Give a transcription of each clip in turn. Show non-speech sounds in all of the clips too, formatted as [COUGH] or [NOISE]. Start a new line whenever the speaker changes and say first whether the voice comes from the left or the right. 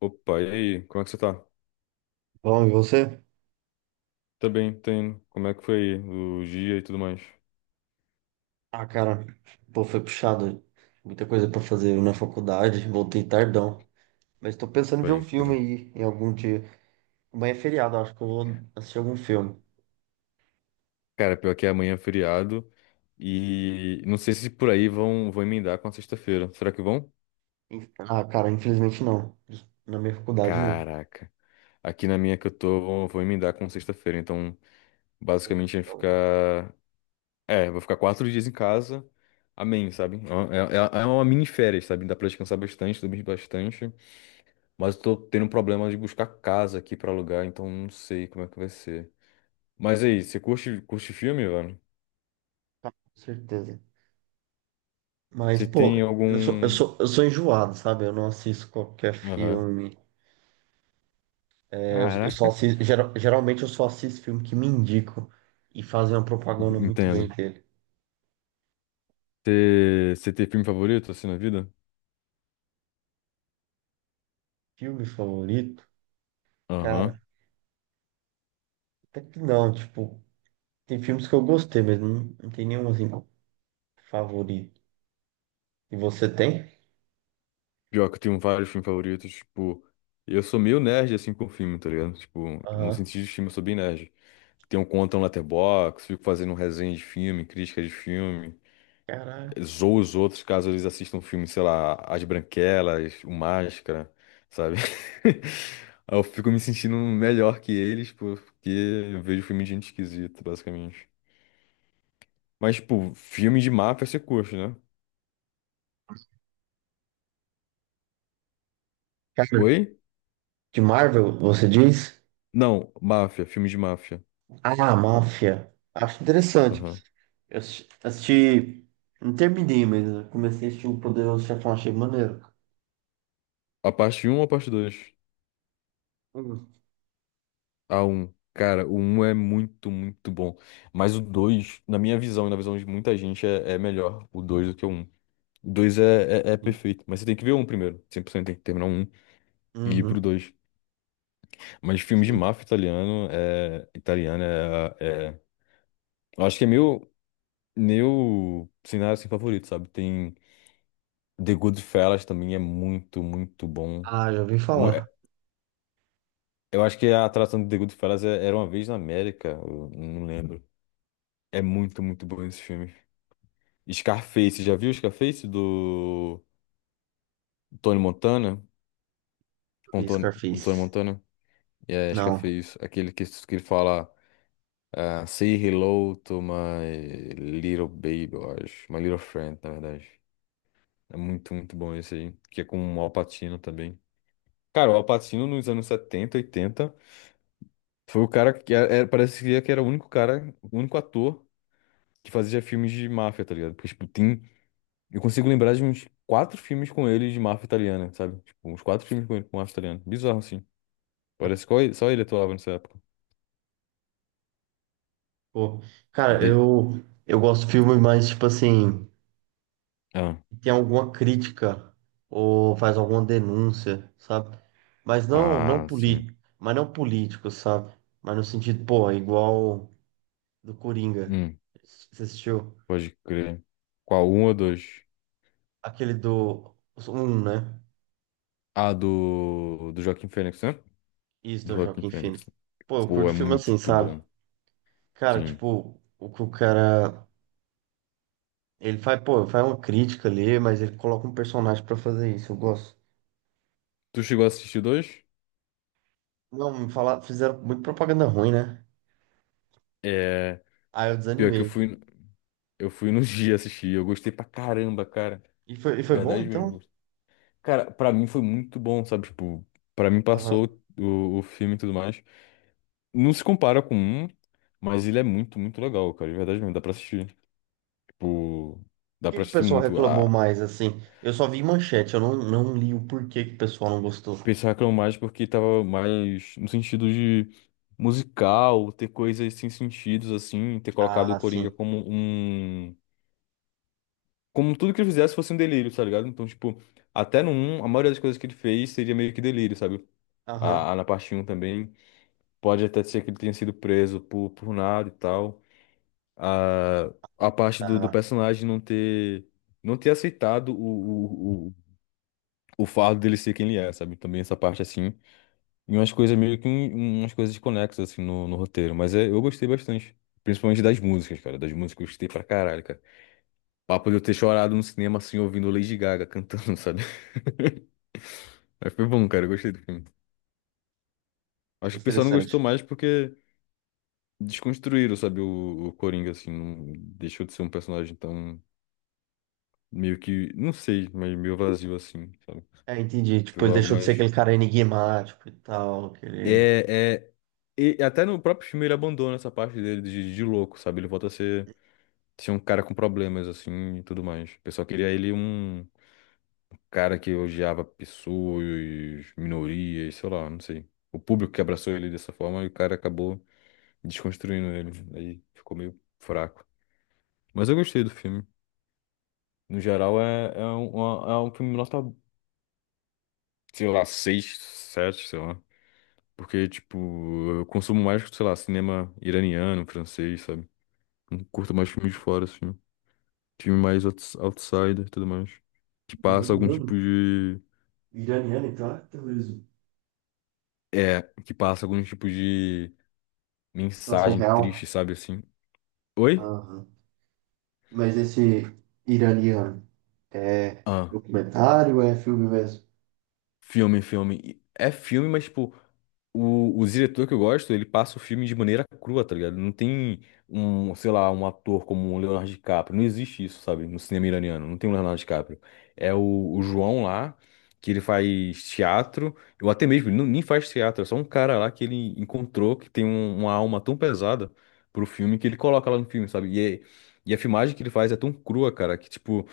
left: Opa, e aí? Como é que você tá?
right: Bom, e você?
left: Tá bem, tá. Como é que foi o dia e tudo mais?
right: Ah, cara, pô, foi puxado. Muita coisa pra fazer na faculdade. Voltei tardão. Mas tô pensando em ver um
left: Pode
right: filme
left: crer.
right: aí em algum dia. Amanhã é feriado, acho que eu vou assistir algum filme.
left: Cara, pior que amanhã é feriado e não sei se por aí vão emendar com a sexta-feira. Será que vão?
right: Ah, cara, infelizmente não. Na minha faculdade, não.
left: Caraca. Aqui na minha que eu tô, vou emendar com sexta-feira. Então,
right: Pô,
left: basicamente, vai
right: então, com
left: ficar... É, vou ficar 4 dias em casa. Amém, sabe? É uma mini férias, sabe? Dá pra descansar bastante, dormir bastante. Mas eu tô tendo um problema de buscar casa aqui pra alugar, então não sei como é que vai ser. Mas aí, você curte filme, mano?
right: certeza. Mas,
left: Você
right: pô,
left: tem
right: eu sou, eu
left: algum.
right: sou, eu sou enjoado, sabe? Eu não assisto qualquer
left: Aham.
right: filme. É, eu só
left: Caraca.
right: assisto, geralmente eu só assisto filme que me indicam e fazem uma propaganda muito bem
left: Entendo.
right: dele.
left: Você tem filme favorito assim na vida?
right: Filme favorito?
left: Aham.
right: Cara. Até que não, tipo, tem filmes que eu gostei, mas não tem nenhum assim favorito. E você tem?
left: Pior que eu tenho vários filmes favoritos, tipo, eu sou meio nerd assim com filme, tá ligado? Tipo, no
right: Aham.
left: sentido de filme eu sou bem nerd. Tenho conta no Letterboxd, fico fazendo resenha de filme, crítica de filme.
right: Caraca.
left: Zoa os outros caso eles assistam um filme, sei lá, As Branquelas, O Máscara, sabe? [LAUGHS] Aí eu fico me sentindo melhor que eles porque eu vejo filme de gente esquisita, basicamente. Mas, tipo, filme de máfia você curte, né?
right: Cara,
left: Oi?
right: de Marvel, você diz?
left: Não, máfia, filme de máfia.
right: Ah, Máfia. Acho interessante.
left: Aham.
right: Eu não terminei, mas eu comecei a assistir O Poderoso Chefão, achei maneiro.
left: A parte um ou a parte dois?
right: Uhum.
left: A um Cara, o um é muito, muito bom. Mas o dois, na minha visão e na visão de muita gente, é melhor o 2 do que o um. Dois é perfeito, mas você tem que ver um primeiro. 100% tem que terminar um e ir pro
right: Uhum,
left: dois. Mas filme de
right: sim.
left: máfia italiano é. Italiano é. é- eu acho que é meu. Meu cenário assim, favorito, sabe? Tem The Goodfellas também, é muito, muito bom.
right: Ah, já ouvi
left: Um- é-
right: falar.
left: Eu acho que a atração de The Goodfellas era Uma Vez na América, eu não lembro. É muito, muito bom esse filme. Scarface, já viu Scarface do Tony Montana? Com
right: Vi
left: Tony, com Tony
right: Scarface.
left: Montana? É,
right: Não.
left: Scarface, aquele que ele fala. Ah, Say Hello to My Little Baby, eu acho. My Little Friend, na verdade. É muito, muito bom esse aí. Que é com o Al Pacino também. Cara, o Al Pacino nos anos 70, 80, foi o cara que parece que era o único cara, o único ator que fazia filmes de máfia, tá ligado? Porque, tipo, tem. Eu consigo lembrar de uns quatro filmes com ele de máfia italiana, sabe? Tipo, uns quatro filmes com ele, com máfia italiana. Bizarro, assim. Parece que só ele atuava nessa época.
right: Pô, cara,
left: De...
right: eu gosto de filme mais, tipo assim.
left: Ah,
right: E tem alguma crítica ou faz alguma denúncia, sabe? Mas não
left: ah, sim.
right: político, mas não político, sabe? Mas no sentido, pô, é igual do Coringa.
left: Hum,
right: Você assistiu
left: pode crer. Qual? Um ou dois?
right: aquele do um, né?
left: Ah, do Joaquim Fênix, né?
right: Isso
left: Do
right: do
left: Joaquim
right: Joaquin Phoenix.
left: Fênix.
right: Pô, eu
left: Pô,
right: curto
left: é
right: filme assim,
left: muito
right: sabe?
left: bom.
right: Cara,
left: Sim.
right: tipo, o que o cara ele faz, pô, faz uma crítica ali, mas ele coloca um personagem pra fazer isso, eu gosto.
left: Tu chegou a assistir dois?
right: Não, me falar, fizeram muito propaganda ruim, né?
left: É.
right: Aí eu
left: Pior que eu
right: desanimei.
left: fui, eu fui no [LAUGHS] dia assistir. Eu gostei pra caramba, cara.
right: E foi bom,
left: Verdade
right: então?
left: mesmo. Cara, pra mim foi muito bom, sabe? Tipo, pra mim
right: Aham.
left: passou o filme e tudo mais. Não se compara com um, mas ele é muito, muito legal, cara. De verdade mesmo. Dá pra assistir. Tipo, dá
right: que
left: pra
right: que o
left: assistir
right: pessoal
left: muito.
right: reclamou mais, assim? Eu só vi manchete, eu não, não li o porquê que o pessoal não gostou.
left: Pensacram mais porque tava mais no sentido de musical, ter coisas sem sentidos, assim, ter colocado o
right: Ah,
left: Coringa
right: sim.
left: como um. Como tudo que ele fizesse fosse um delírio, tá ligado? Então, tipo, até no um a maioria das coisas que ele fez seria meio que delírio, sabe?
right: Aham.
left: A na parte um também. Pode até ser que ele tenha sido preso por nada e tal. A, a parte do
right: Tá.
left: personagem não ter. Não ter aceitado o fardo dele ser quem ele é, sabe? Também essa parte assim. E umas coisas meio que umas coisas conexas assim no roteiro, mas é, eu gostei bastante. Principalmente das músicas, cara. Das músicas eu gostei pra caralho, cara. Papo de eu ter chorado no cinema assim, ouvindo Lady Gaga cantando, [LAUGHS] sabe? Mas foi bom, cara. Eu gostei do filme. Acho que o pessoal não gostou
right: Interessante.
left: mais porque desconstruíram, sabe, o Coringa, assim. Não, deixou de ser um personagem tão meio que, não sei, mas meio vazio assim, sabe?
right: É, entendi. Tipo,
left: Virou
right: ele
left: algo
right: deixou de ser
left: mais.
right: aquele cara enigmático e tal, aquele...
left: É, é. E até no próprio filme ele abandona essa parte dele de louco, sabe? Ele volta a ser. Tinha um cara com problemas, assim, e tudo mais. O pessoal queria ele um cara que odiava pessoas, minorias, sei lá, não sei. O público que abraçou ele dessa forma e o cara acabou desconstruindo ele. Aí ficou meio fraco. Mas eu gostei do filme. No geral, é um filme nota, sei lá, 6, 7, sei lá. Porque, tipo, eu consumo mais, sei lá, cinema iraniano, francês, sabe? Não curto mais filmes de fora, assim. Filme mais outsider e tudo mais que passa algum tipo
right: Iraniano?
left: de.
right: Iraniano, então é terrorismo.
left: É, que passa algum tipo de
right: Situação
left: mensagem triste,
right: real.
left: sabe assim? Oi?
right: Aham. Mas esse iraniano é
left: Ah.
right: documentário ou é filme mesmo?
left: Filme, filme. E é filme, mas, tipo, o diretor que eu gosto, ele passa o filme de maneira crua, tá ligado? Não tem um, sei lá, um ator como o Leonardo DiCaprio. Não existe isso, sabe? No cinema iraniano. Não tem o Leonardo DiCaprio. É o João lá, que ele faz teatro. Ou até mesmo, ele não, nem faz teatro. É só um cara lá que ele encontrou que tem uma alma tão pesada pro filme que ele coloca lá no filme, sabe? E a filmagem que ele faz é tão crua, cara, que, tipo.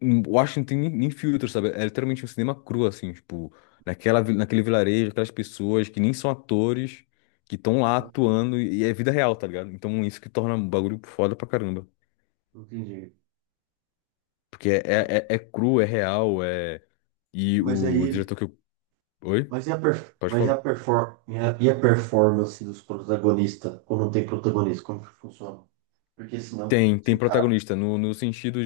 left: Eu tem nem filtro, sabe? É literalmente um cinema cru, assim, tipo, naquele vilarejo, aquelas pessoas que nem são atores, que estão lá
right: Caramba.
left: atuando e é vida real, tá ligado? Então isso que torna o bagulho foda pra caramba.
right: Entendi.
left: Porque é,
right: Cara.
left: é, é é cru, é real, é. E
right: Mas
left: o
right: aí.
left: diretor que eu. Oi?
right: Mas e a, perf-
left: Pode
right: mas e
left: falar.
right: a, perfor- e a performance dos protagonistas quando tem protagonista? Como que funciona? Porque senão,
left: Tem,
right: se
left: tem
right: o cara.
left: protagonista, no sentido.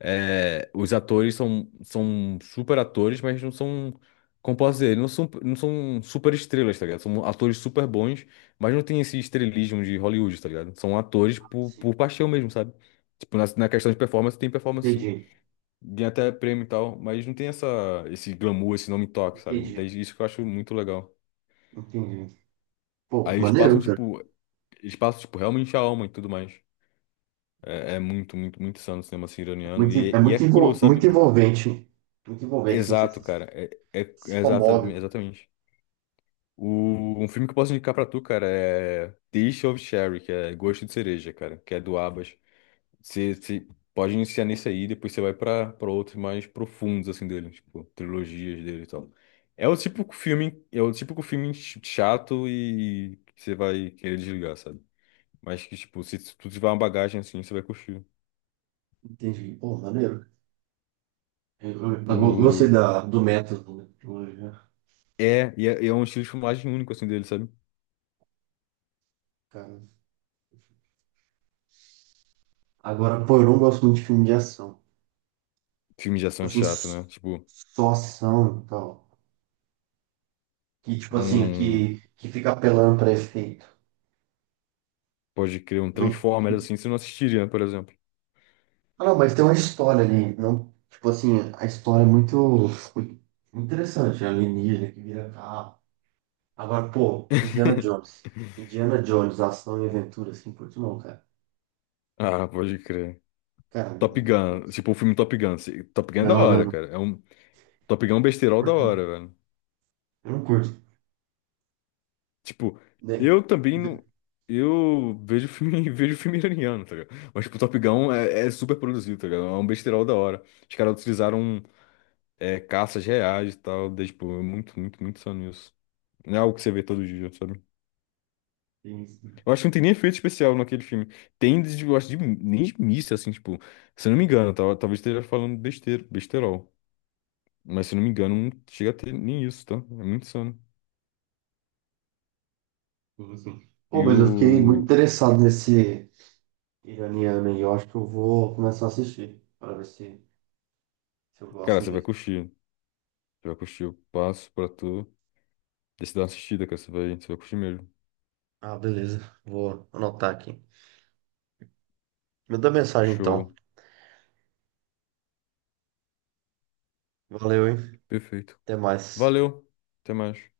left: É, os atores são super atores, mas não são, como posso dizer, não são super estrelas, tá ligado? São atores super bons, mas não tem esse estrelismo de Hollywood, tá ligado? São atores por,
right: Assim,
left: por paixão mesmo, sabe? Tipo, na questão de performance, tem performance sim.
right: entendi,
left: Ganha até prêmio e tal, mas não tem essa, esse glamour, esse nome toque, sabe?
right: entendi,
left: Desde isso que eu acho muito legal.
right: entendi. Pô,
left: Aí
right: maneiro, cara.
left: eles passam, tipo, realmente a alma e tudo mais. É, é muito, muito, muito insano o cinema assim,
right: É
left: iraniano. E,
right: é
left: e é cru,
right: muito
left: sabe?
right: envolvente. Muito envolvente, assim, você
left: Exato,
right: se,
left: cara.
right: se comove.
left: Exatamente. Um filme que eu posso indicar pra tu, cara, é Taste of Cherry, que é Gosto de Cereja, cara, que é do Abas. Você pode iniciar nesse aí, depois você vai pra outros mais profundos, assim, dele, tipo, trilogias dele e tal. É o típico filme chato e que você vai querer desligar, sabe? Mas que, tipo, se tu tiver uma bagagem assim, você vai curtir.
right: Entendi. Pô, maneiro. Gostei
left: O...
right: da, do método, né? Hoje,
left: é um estilo de filmagem único, assim, dele, sabe?
right: cara. Agora, pô, eu não gosto muito de filme de ação.
left: Filmes de ação
right: Assim,
left: chato, né? Tipo.
right: só ação e tal. Que tipo assim,
left: Um,
right: que fica apelando pra efeito.
left: pode crer, um
right: Não-
left: Transformers assim, você não assistiria, né, por exemplo.
right: Ah, não, mas tem uma história ali, não, tipo assim, a história é muito interessante, a alienígena que vira carro. Agora, pô, Indiana
left: [LAUGHS]
right: Jones. Indiana Jones, ação e aventura, assim, por que não, cara?
left: Ah, pode crer.
right: Cara,
left: Top
right: eu não
left: Gun,
right: curto.
left: tipo, o filme Top Gun. Top Gun é da
right: Não, não,
left: hora,
right: não.
left: cara. Top Gun é um
right: Eu
left: besterol da
right: curto.
left: hora, velho.
right: Eu não curto.
left: Tipo,
right: Né?
left: eu também não. Eu vejo filme, [LAUGHS] vejo filme iraniano, tá ligado? Mas, tipo, Top Gun é super produzido, tá ligado? É um besterol da hora. Os caras utilizaram caças reais e tal. Daí, tipo, é muito, muito, muito só nisso. Não é algo que você vê todo dia, sabe?
right: Tem isso,
left: Eu acho que não tem nem efeito especial naquele filme. Tem, eu acho, de, nem de missa, assim, tipo, se eu não me engano, tá? Talvez esteja falando besteira, besterol. Mas se eu não me engano, não chega a ter nem isso, tá? É muito insano.
right: tem isso. Pô,
left: E
right: mas
left: o.
right: eu fiquei muito interessado nesse iraniano aí, eu acho que eu vou começar a assistir, para ver se, se eu
left: Cara,
right: gosto
left: você vai
right: mesmo.
left: curtir. Você vai curtir. Eu passo pra tu. Deixa eu dar uma assistida, cara. Você vai curtir mesmo.
right: Ah, beleza. Vou anotar aqui. Manda mensagem então.
left: Show.
right: Valeu, hein?
left: Perfeito.
right: Até mais.
left: Valeu. Até mais.